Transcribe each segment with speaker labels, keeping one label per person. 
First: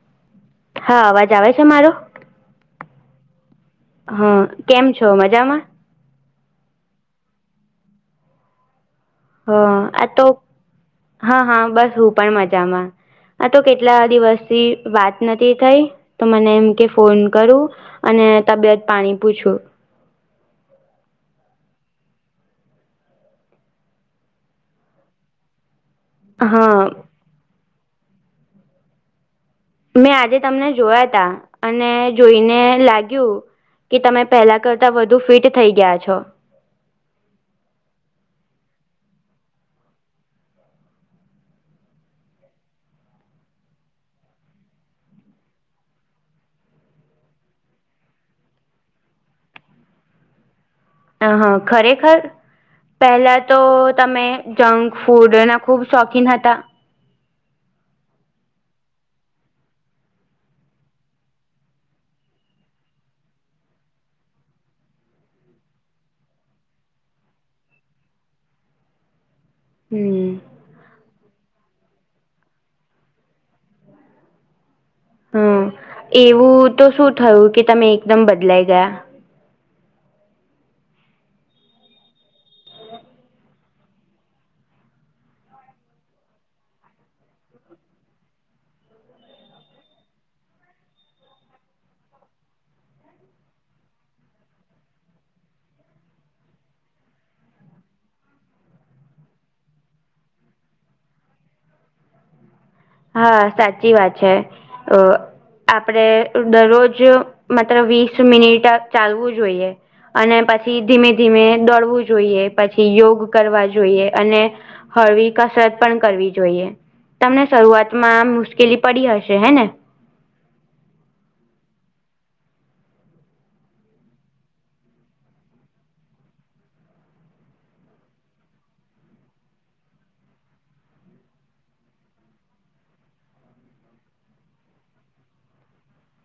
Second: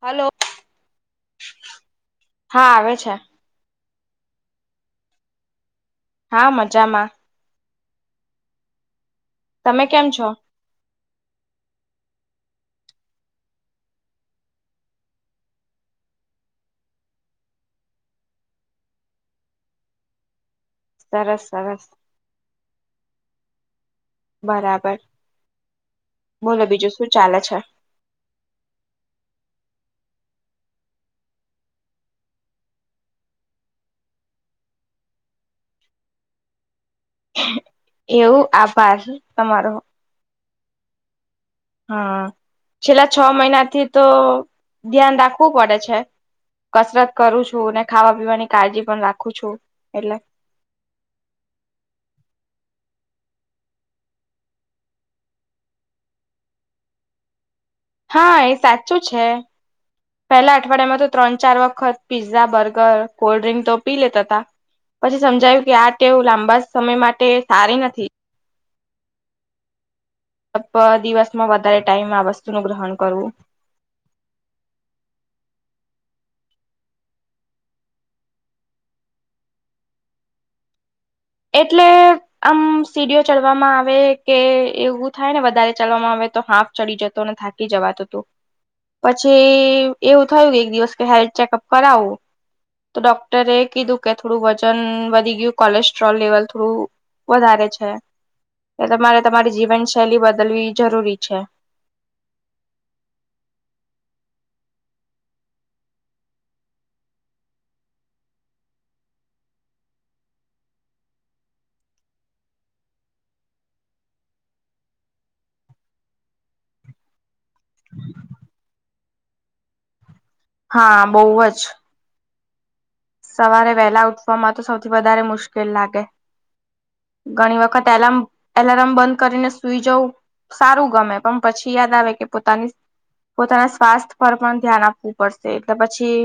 Speaker 1: Hello.
Speaker 2: હા અવાજ આવે છે મારો
Speaker 1: હા આવે છે.
Speaker 2: હા, કેમ છો મજામાં?
Speaker 1: હા મજામાં.
Speaker 2: હ
Speaker 1: તમે
Speaker 2: આજ
Speaker 1: કેમ
Speaker 2: તો
Speaker 1: છો
Speaker 2: હા હા બસ હું પણ મજામાં. હા તો કેટલા દિવસથી વાત નતી થઈ તો મને એમ કે ફોન કરું. અને તબિયત પાણી પૂછું.
Speaker 1: સરસ સરસ. બરાબર બોલો
Speaker 2: હા
Speaker 1: બીજું શું ચાલે છે?
Speaker 2: મેં આજે તમને જોયા તા અને જોઈને લાગ્યું કે તમે પહેલાં કરતાં વધુ ફિટ થઈ ગયા છો.
Speaker 1: એવું? આભાર તમારો. હા, છેલ્લા છ મહિનાથી તો ધ્યાન રાખવું પડે છે. કસરત કરું છું ને ખાવા પીવાની કાળજી પણ રાખું છું એટલે.
Speaker 2: અ હ ખરેખર? પહેલા તો તમે જંક ફૂડના ખુબ શોખીન હતા.
Speaker 1: હા એ સાચું છે. પેહલા અઠવાડિયામાં તો ત્રણ ચાર વખત પીઝા, બર્ગર, કોલ્ડ્રિંક તો પી લેતા તા. પછી સમજાયું કે આ ટેવ લાંબા સમય માટે સારી નથી.
Speaker 2: હમ્મ.
Speaker 1: દિવસમાં વધારે ટાઈમ આ વસ્તુનું ગ્રહણ કરવું.
Speaker 2: હમ્મ, એવું તો શું થયું કે તમે એકદમ બદલાઈ ગયાં?
Speaker 1: એટલે આમ સીડીઓ ચડવામાં આવે કે એવું થાય ને વધારે ચડવામાં આવે તો હાફ ચડી જતો ને થા કી જવાતું હતું પછી એવું થયું કે એક દિવસ કે હેલ્થ ચેકઅપ કરાઉ. તો ડોક્ટરે એ કીધું કે થોડું વજન વધી ગયું કોલેસ્ટ સ્ટ્રોલ લેવલ થોડું વધારે છે. તમારે તમારી જીવનશૈલી બદલવી જરૂરી છે.
Speaker 2: હા સાચી વાત છે અ આપડે દરરોજ માત્ર વીસ મિનિટ ચાલવું જોઈએ. અને પછી ધીમે ધીમે દોડવું જોઈએ, પછી યોગ કરવા જોઈએ અને હળવી કસરત પણ કરવી જોઈએ તમને શરૂઆતમાં આમ મુશ્કેલી પડી હશે હે ને?
Speaker 1: હા બવ જ. સવારે વહેલા ઉઠવામાં તો સૌથી વધારે મુશ્કેલ લાગે. ઘણી વખત એલાર્મ એલાર્મ બંધ કરીને સુઈ જવું સારું ગમે પણ પછી યાદ આવે કે પોતાની પોતાના સ્વાસ્થ પર પણ ધ્યાન આપવું પડશે એટલે પછી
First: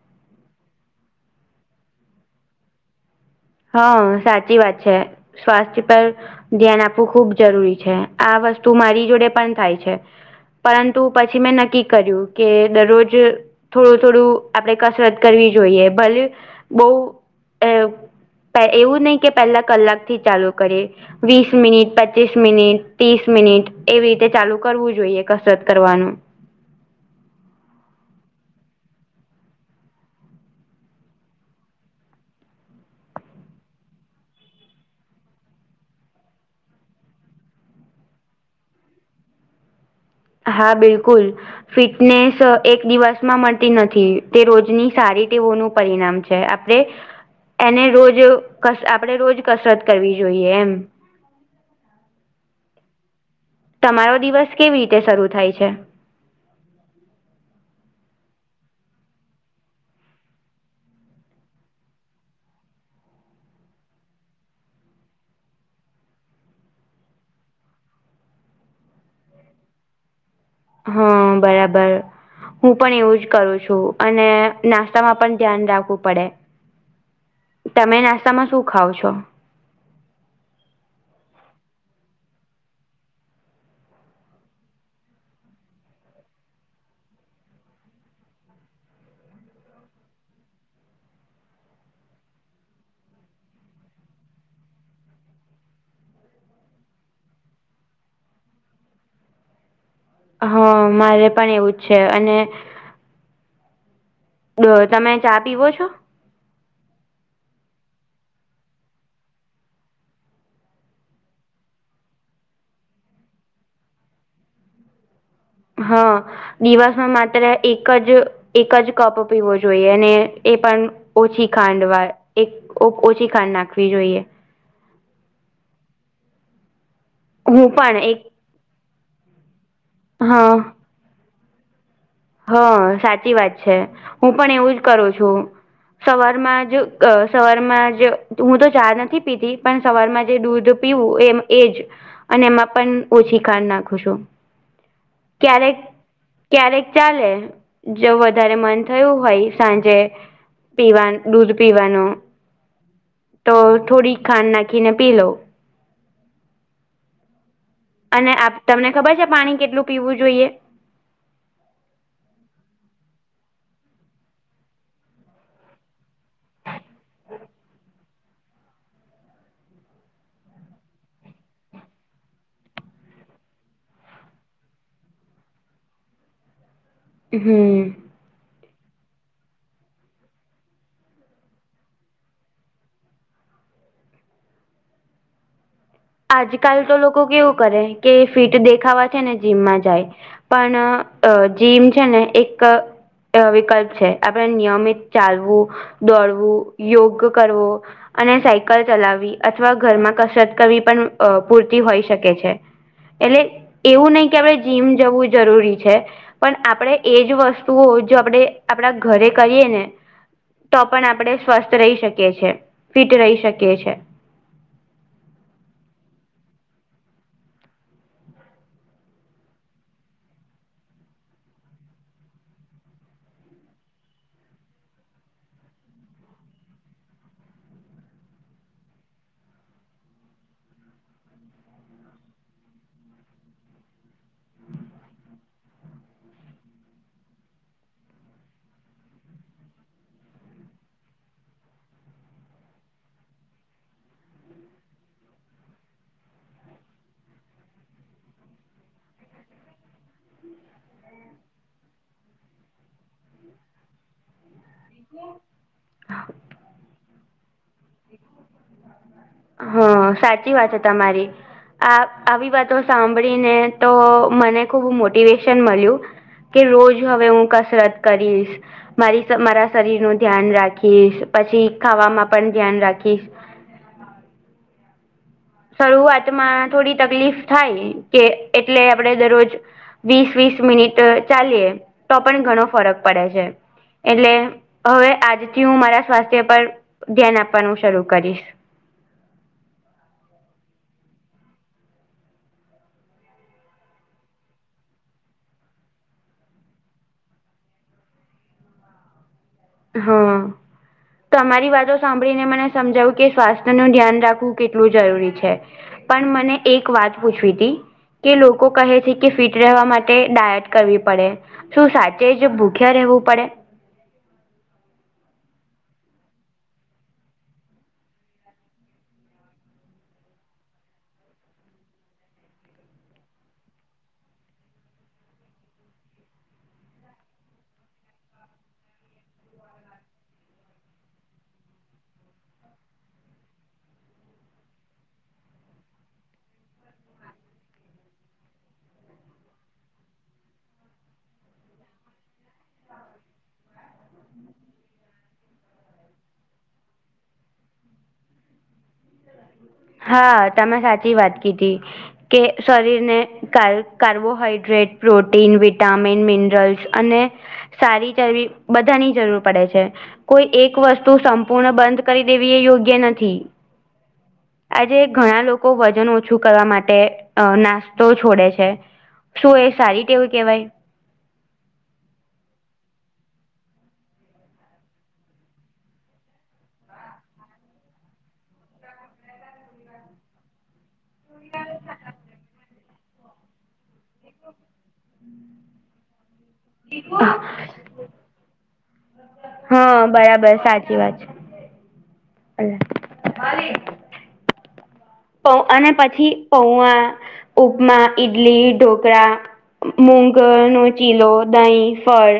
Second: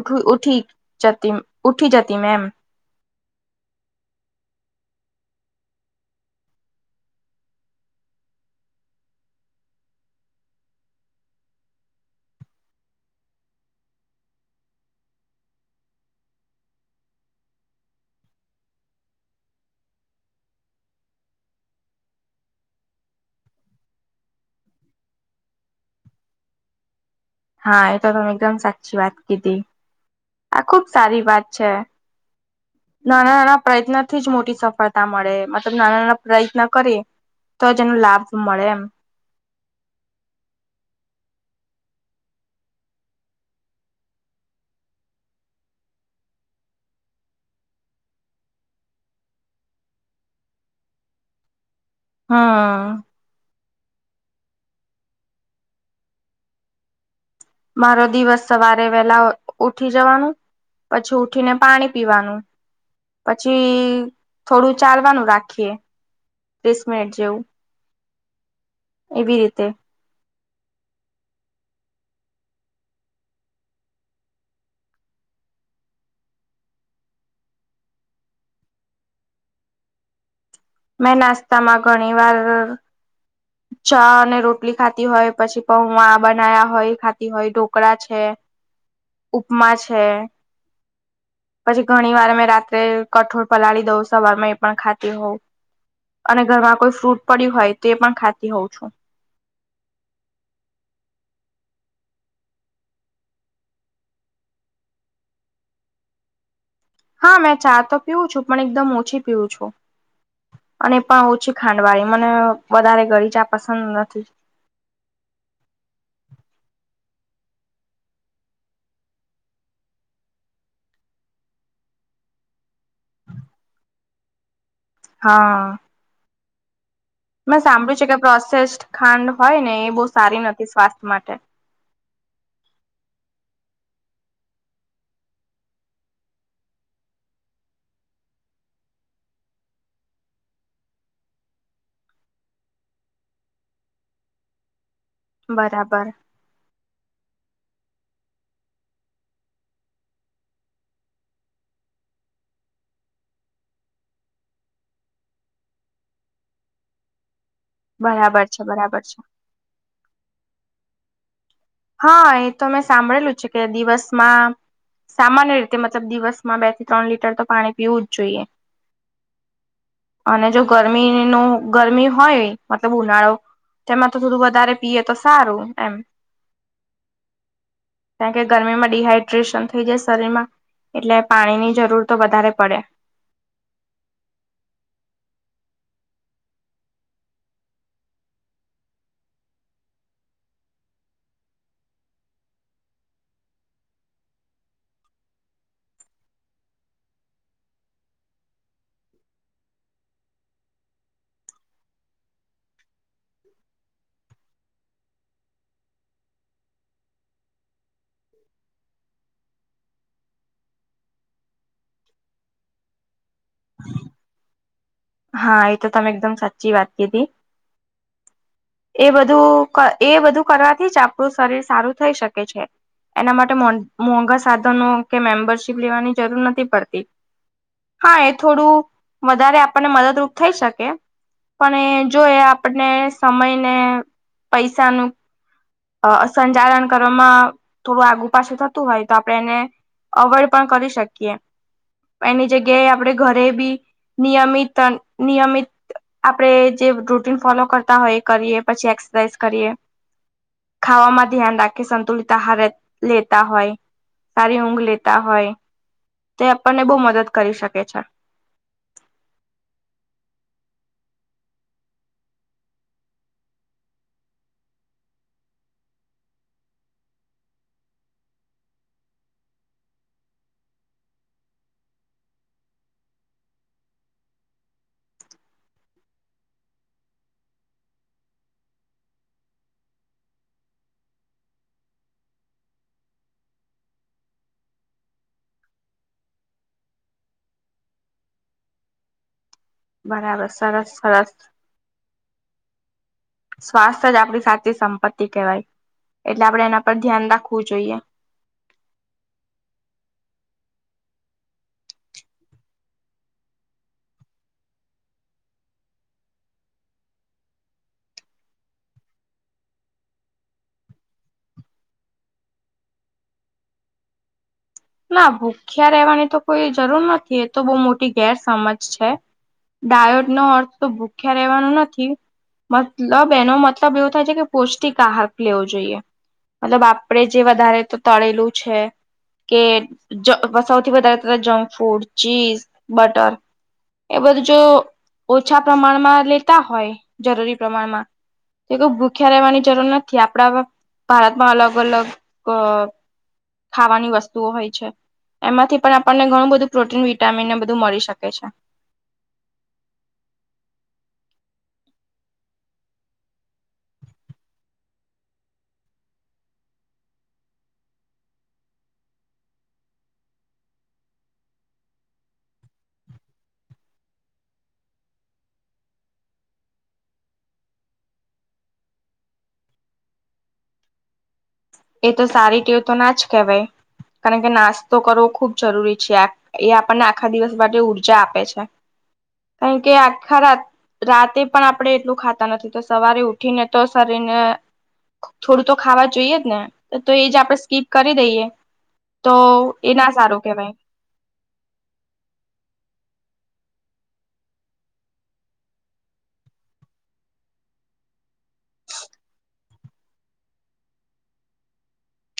Speaker 1: ઉઠ ઉઠી જતી ઉઠી જતી મેં એમ.
Speaker 2: હ સાચી વાત છે, સ્વાસ્થ્ય પર ધ્યાન આપવું ખૂબ જરૂરી છે આ વસ્તુ મારી જોડે પણ થાય છે. પરંતુ પછી મેં નક્કી કર્યું કે દરરોજ થોડું થોડું આપણેે કસરત કરવી જોઈએ ભલે બઉ અ એવું નઈ કે પહેલા કલાકથી ચાલુ કરીએ. વીસ મિનિટ, પચીસ મિનિટ, ત્રીસ મિનિટ એવી રીતે ચાલુ કરવું જોઈએ કસરત કરવાનું.
Speaker 1: હા એ તો તમે એકદમ સાચી વાત કીધી આ ખુબ સારી વાત છે. નાનાં-નાનાં પ્રયત્નથી જ મોટી સફળતા મળે મતલબ નાનાં-નાનાં પ્રયત્ન કરીએ. તો જ એનો લાભ મળે એમ.
Speaker 2: હા, બિલકુલ. ફિટનેસ એક દિવસમાં મળતી નથી તે રોજની સારી ટેવોનું પરિણામ છે. છે આપણે એને રોજ આપડે રોજ કસરત કરવી જોઈએ એમ.
Speaker 1: હા
Speaker 2: તમારો દિવસ કેવી રીતે શરૂુ થાય છે
Speaker 1: મારો દિવસ સવારે વહેલા ઉઠી જવાનું પછી ઉઠીને પાણી પીવાનું પછી થોડું ચાલવાનું રાખીએ ત્રીસ મિનિટ જેવું એવી રીતે
Speaker 2: હા બરાબર હું પણ એવું જ કરું છું અને નાસ્તામાં પણ ધ્યાન રાખવું પડે તમે નાસ્તામાં શું ખાવ છો
Speaker 1: મેં નાસ્તા માં ઘણી વાર ચા અને રોટલી ખાતી હોય પછી પૌવા બનાયા હોય ખાતી હોય ઢોકળા છે ઉપમા છે પછી ઘણી વાર મેમે રાત્રે કઠોળ પલાળી દઉં સવારમાં એ પણ ખાતી હોવ અને ઘરમાં કોઈ ફ્રૂટ પડ્યું હોય તો એ પણ ખાતી હોઉં છું
Speaker 2: હા મારે પણ એવું જ છે અને તમે ચા પીવો છો
Speaker 1: હા મેં ચા તો પીવું છું પણ એકદમ ઓછી પીવું છું અને પણ ઓછી ખાંડવાળી મને વધારે ગોળ ચા પસંદ નથી.
Speaker 2: હા દિવસમાં માત્ર એક જ એક જ કપ પીવો જોઈએ અને એ પણ ઓછી ખાંડ વા એક ઓછી ખાંડ નાખવી જોઈએ.
Speaker 1: હા મેં
Speaker 2: હું
Speaker 1: સાંભળ્યું
Speaker 2: પણ
Speaker 1: છે કે
Speaker 2: એક
Speaker 1: પ્રોસેસ્ ખાંડ હોય ને એ બહુ સારી નથી સ્વાસ્થ્ય માટે
Speaker 2: હ સાચી વાત છે હું પણ એવું જ કરું છું. સવારમાં જ સવારમાં જ હું તો ચા નથી પીતી પણ સવારમાં જે દૂધ પીવું એ એજ અને એમાં પણ ઓછી ખાન નાખું છું. ક્યારેક
Speaker 1: બરાબર
Speaker 2: ક્યારેક ચાલે જો વધારે મન થયું હોય સાંજે પીવા દૂધ પીવાનું તો થોડીક ખાંડ નાખીને પી લો અને
Speaker 1: બરાબર
Speaker 2: આપ
Speaker 1: છે
Speaker 2: તમને
Speaker 1: બરાબર
Speaker 2: ખબર છે પાણી કેટલું પીવું જોઈએ.
Speaker 1: હા એ તો મેં સાંભળેલું છે કે દિવસમાં સામાન્ય રીતે મતલબ દિવસમાં બે થી ત્રણ લીટર તો પાણી પીવું જ જોઈએ. અને જો ગરમી ન ગરમી હોય મતલબ ઉનાળો તેમાં તો થોડું વધારે પીએ તો સારું એમ
Speaker 2: હમ
Speaker 1: કારણ કે ગરમીમાં ડડીહાઈડ્રેશન થઈ જાય શરીર માં એટલે પાણી ની જરૂર તો વધારે પડે
Speaker 2: આજકાલ તો લોકો કેવું કરે કે ફિટ દેખાવા છે ને જીમમાં જાય પણ અ જીમ છે ને એક વિકલ્પ છે આપણે નિયમિત ચાલવું દોડવું યોગ કરવું અને સાયકલ ચલાવવી અથવા ઘરમાં કસરત કરવી પણ પૂરતી હોઈ શકે છે. એટલે એવું નહ કે આપણે જીમ જવું જરૂરી છે. પણ આપણેે એજ વસ્તુઓ જો આપણે આપણા ઘરે કરીએ ને તો પણ આપણે સ્વસ્થ રહી શકીએ છીએ ફિટ રહી શકીએ છ છેએ.
Speaker 1: હા એ તો તમે એકદમ સાચી વાત કીધી એ બધું એ બધું કરવાથી જ આપણું શરીર સારું થઈ શકે છે. એના માટે મો મોંઘા સાધનો કે મેમ્બરશીપ લેવાની જરૂર નથી પડતી. હા એ થોડું વધારે આપણને મદદરૂપ થઈ શકે પણ એ જોય આપને સમય ને પૈસાનુંું અ સંચાલન કરવામાં થોડું આગું પાછું થતું હોય તો આપડે એને અવોઈડ પણ કરી શકીએ એની જગ્યાએ આપડે ઘરે બી નિયમિત નિયમિત આપડે જે રૂટન ફોલો કરતા હોય, એ કરીએ પછી એક્સરસાઇઝ કરીએ ખાવામાં ધ્યાન રાખી સંતુલિત આહાર લેતા હોય, સારી ઊંઘ લેતા હોય તે આપણને બહુ મદદ કરી શકે છે.
Speaker 2: હા સાચી વાત છે, તમારી આ આવી વાતો સાંભળીને તો મને ખુબ મોટિવેશન મળ્યું કે રોજ હવે હું કસરત કરીશ મારી મારા શરીર નું ધ્યાન રાખીશ પછી, ખાવામાં પણ ધ્યાન રાખીશ શરૂઆતમાં થોડી તકલીફ થાય કે એટલે, આપડે દરરોજ વીસ, વીસ મિનિટ ચાલીએ તો પણ ઘણો ફરક પડે છે. એટલે હવે આજથી, હું મારા સ્વાસ્થ્ય પર ધ્યાન આપવાનું શરૂ કરીશ
Speaker 1: બરાબર સરસ સરસ સ્વાસ્થ્ય જ આપણી સાચી સંપત્તિ કહેવાય એટલે, આપડે એના પર ધ્યાન રાખવું જોઈએ.
Speaker 2: હમ. તમારી વાતો સાંભળીને મને સમજાવું કે, સ્વાસ્થ્ય નું ધ્યાન રાખવું કેટલું જરૂરી છે. પણ, મને એક વાત પૂછવી હતી. કે લોકો કહે છે કે ફિટ રહેવા માટે ડાયટ કરવી પડે શું સાચે જ ભૂખ્યા રહેવું પડે
Speaker 1: ના ભૂખ્યા રહેવાની તો કોઈ જરૂર નથી, એ તો બહુ મોટી ગેરસમજ છે. ડાયોટ નો અર્થ તો ભૂખ્યા રહેેવાનો નથી. મતલબ એનો મતલબ એવો થાય છે, કે પૌષ્ટિક આહાર લેવો જોઈએ મતલબ આપડે જે વધારે તો તળેલું છે. કે જ સૌથી વધારે જંક ફૂડ, ચીઝ, બટર એ બધુ જો ઓછા પ્રમાણમાં લેતા હોય, જરૂરી પ્રમાણમાં એ કવ ભૂખ્યા રહેવાની જરૂર નથી, આપડા ભારતમાં અલગ અલગ ખાવાની વસ્તુ તોહોય છે, એમાંથી પણ આપણને ઘણું બધું પ્રોટીન વિટામીન એ બધું મળી શકે છે.
Speaker 2: હા તમે સાચી વાત કીધી કે શરીરને કાલ કાર્બોહાઈડ્રેટ, પ્રોટીન, વિટામિન, મિનરલ્સ, અને સારી ચરવી બધાની જરૂર પડે છે. કોઈ એક વસ્તુ સંપૂર્ણ બંધ કરી દેવી એ યોગ્ય નથી. આજે ઘણા લોકો વજન ઓછું કરવા માટે નાસ્તો છોડે છે. શું એ સારી ટેવ કહેવાય
Speaker 1: એ તો સારી ટેવ તો ના જ કહેવાય કારણ કે, નાસ્તો કરવો ખૂબ જરૂરી છે. કારણ કે, એ આપણને આખા દિવસ અને રાત ઉર્જા આપે છે. રાતે પણ આપણે એટલું ખાતા નથી તો, સવારે ઉઠીને તો શરીરને થોડું તો ખાવા જોઈએ જ ને તો, એ જ આપણે સ્કીપ કરી દઈએ તો એ ના સારું કહેવાય
Speaker 2: શી વાત છે. અલી પૌવા, ઉપમા, ઈડલી, અને પછી ઢોકળા મુગ નો ચીલો દહીં ફળ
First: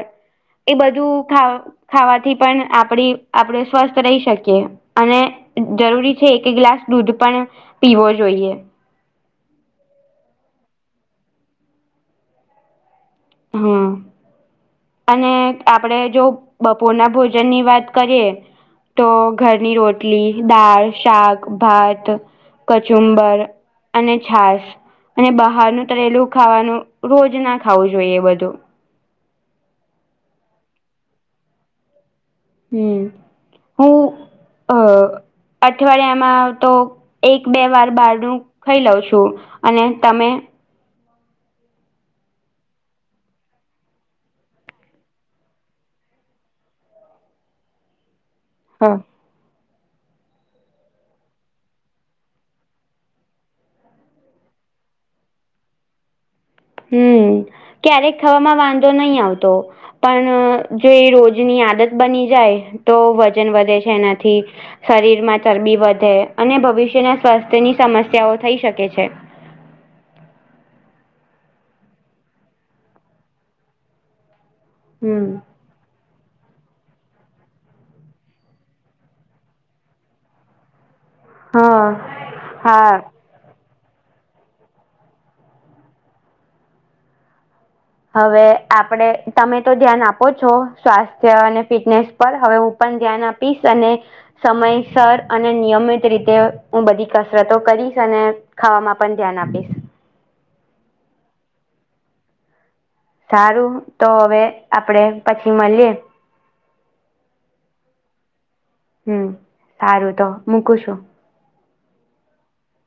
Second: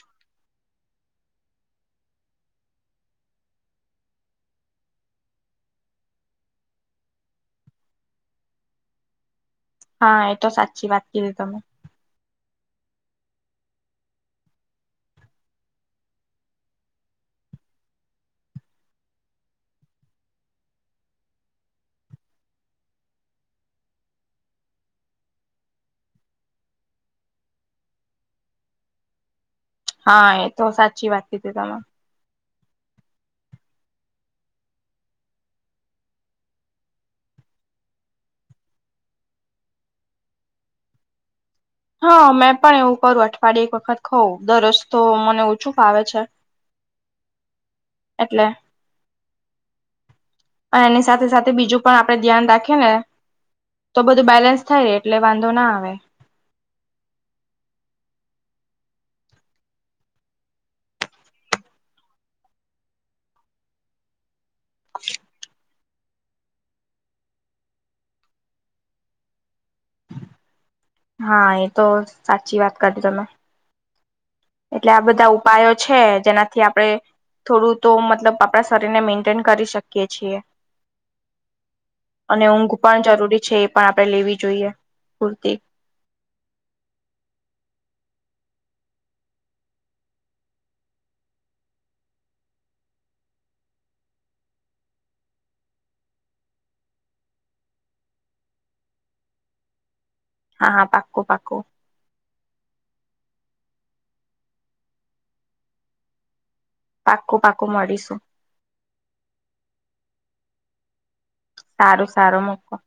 Speaker 2: એ બધું ખાવ આ બધું ખાવાથી પણ આપડે સ્વસ્થ રહી શકીએ અને જરૂરી છે, એક ગ્લાસ દૂધ પણ પીવો જોઈએ
Speaker 1: હા, એ તો સાચી વાત કીધી તમે
Speaker 2: હમ. અને આપણેે જો બપોરના ભોજન ની વાત કરીએ દાળ, શાક, ભાત, અને ઘરની, રોટલી કચુંબર અને છાસ બહારનું તરેલું ખાવાનું બઘું રોજ ના ખાવું જોઈએ
Speaker 1: હા એ તો સાચી વાત કીઘી હતી તમે.
Speaker 2: હમ્મ હૂ અ અઠવાડિયામાં તો એક બે વાર બહારનું હુ ખાઈ લઉં છું અને તમે.
Speaker 1: હા મેં પણ એવું કરું અઠવાડિયે એક વખત ખાવ દરરોજ તો મને ઓછું ભાવે છે. એટલે.
Speaker 2: હા.
Speaker 1: અને એની સાથે સાથે બીજું પણ આપણે ધ્યાન રાખીએ ને તો બધું બેલેન્સ થાય એટલે વાંઘો ના આવે.
Speaker 2: હુ ક્યારેક ખવામાં વાંધો નહી આવતો. પણ જો એ રોજની આદત બની જાય તો વજન વધે છે એનાથી. શરીરમાં ચરબી વઘે અને ભવિષ્યના સ્વાસ્થ્યની સમસ્યાઓ થઈ શકે છે.
Speaker 1: હા એ તો સાચી વાત કરી તમે. એટલે આ
Speaker 2: હમ
Speaker 1: બધા ઉપાયો છે જે ના કે આપડે થોડું તો મતલબ આપણા શરીરને મેન્ટેન તો કરી શકીએ છીએ.
Speaker 2: હા
Speaker 1: અને ઊંઘ
Speaker 2: હા
Speaker 1: પણ જરૂરી છે એ પણ આપણે લેવી જોઈએ પૂરતી.
Speaker 2: હવે આપણે તમે તો ધ્યાન આપો છો સ્વાસ્થ્ય અને ફિટનેસ પણ હવે હું પણ ધ્યાન આપીશ અને સમયસર અને નિયમિત રીતે હું બધી કસરતો કરીશ અને ખાવામાં પણ ધ્યાન આપીશ.
Speaker 1: હા પાકું પાકું.
Speaker 2: સારું તો હવે આપણે પછી મળીએ.
Speaker 1: પાકો પાકો મળીશું.
Speaker 2: હમ્મ સારું તો મૂકું છું.
Speaker 1: સારું સારું મૂકો.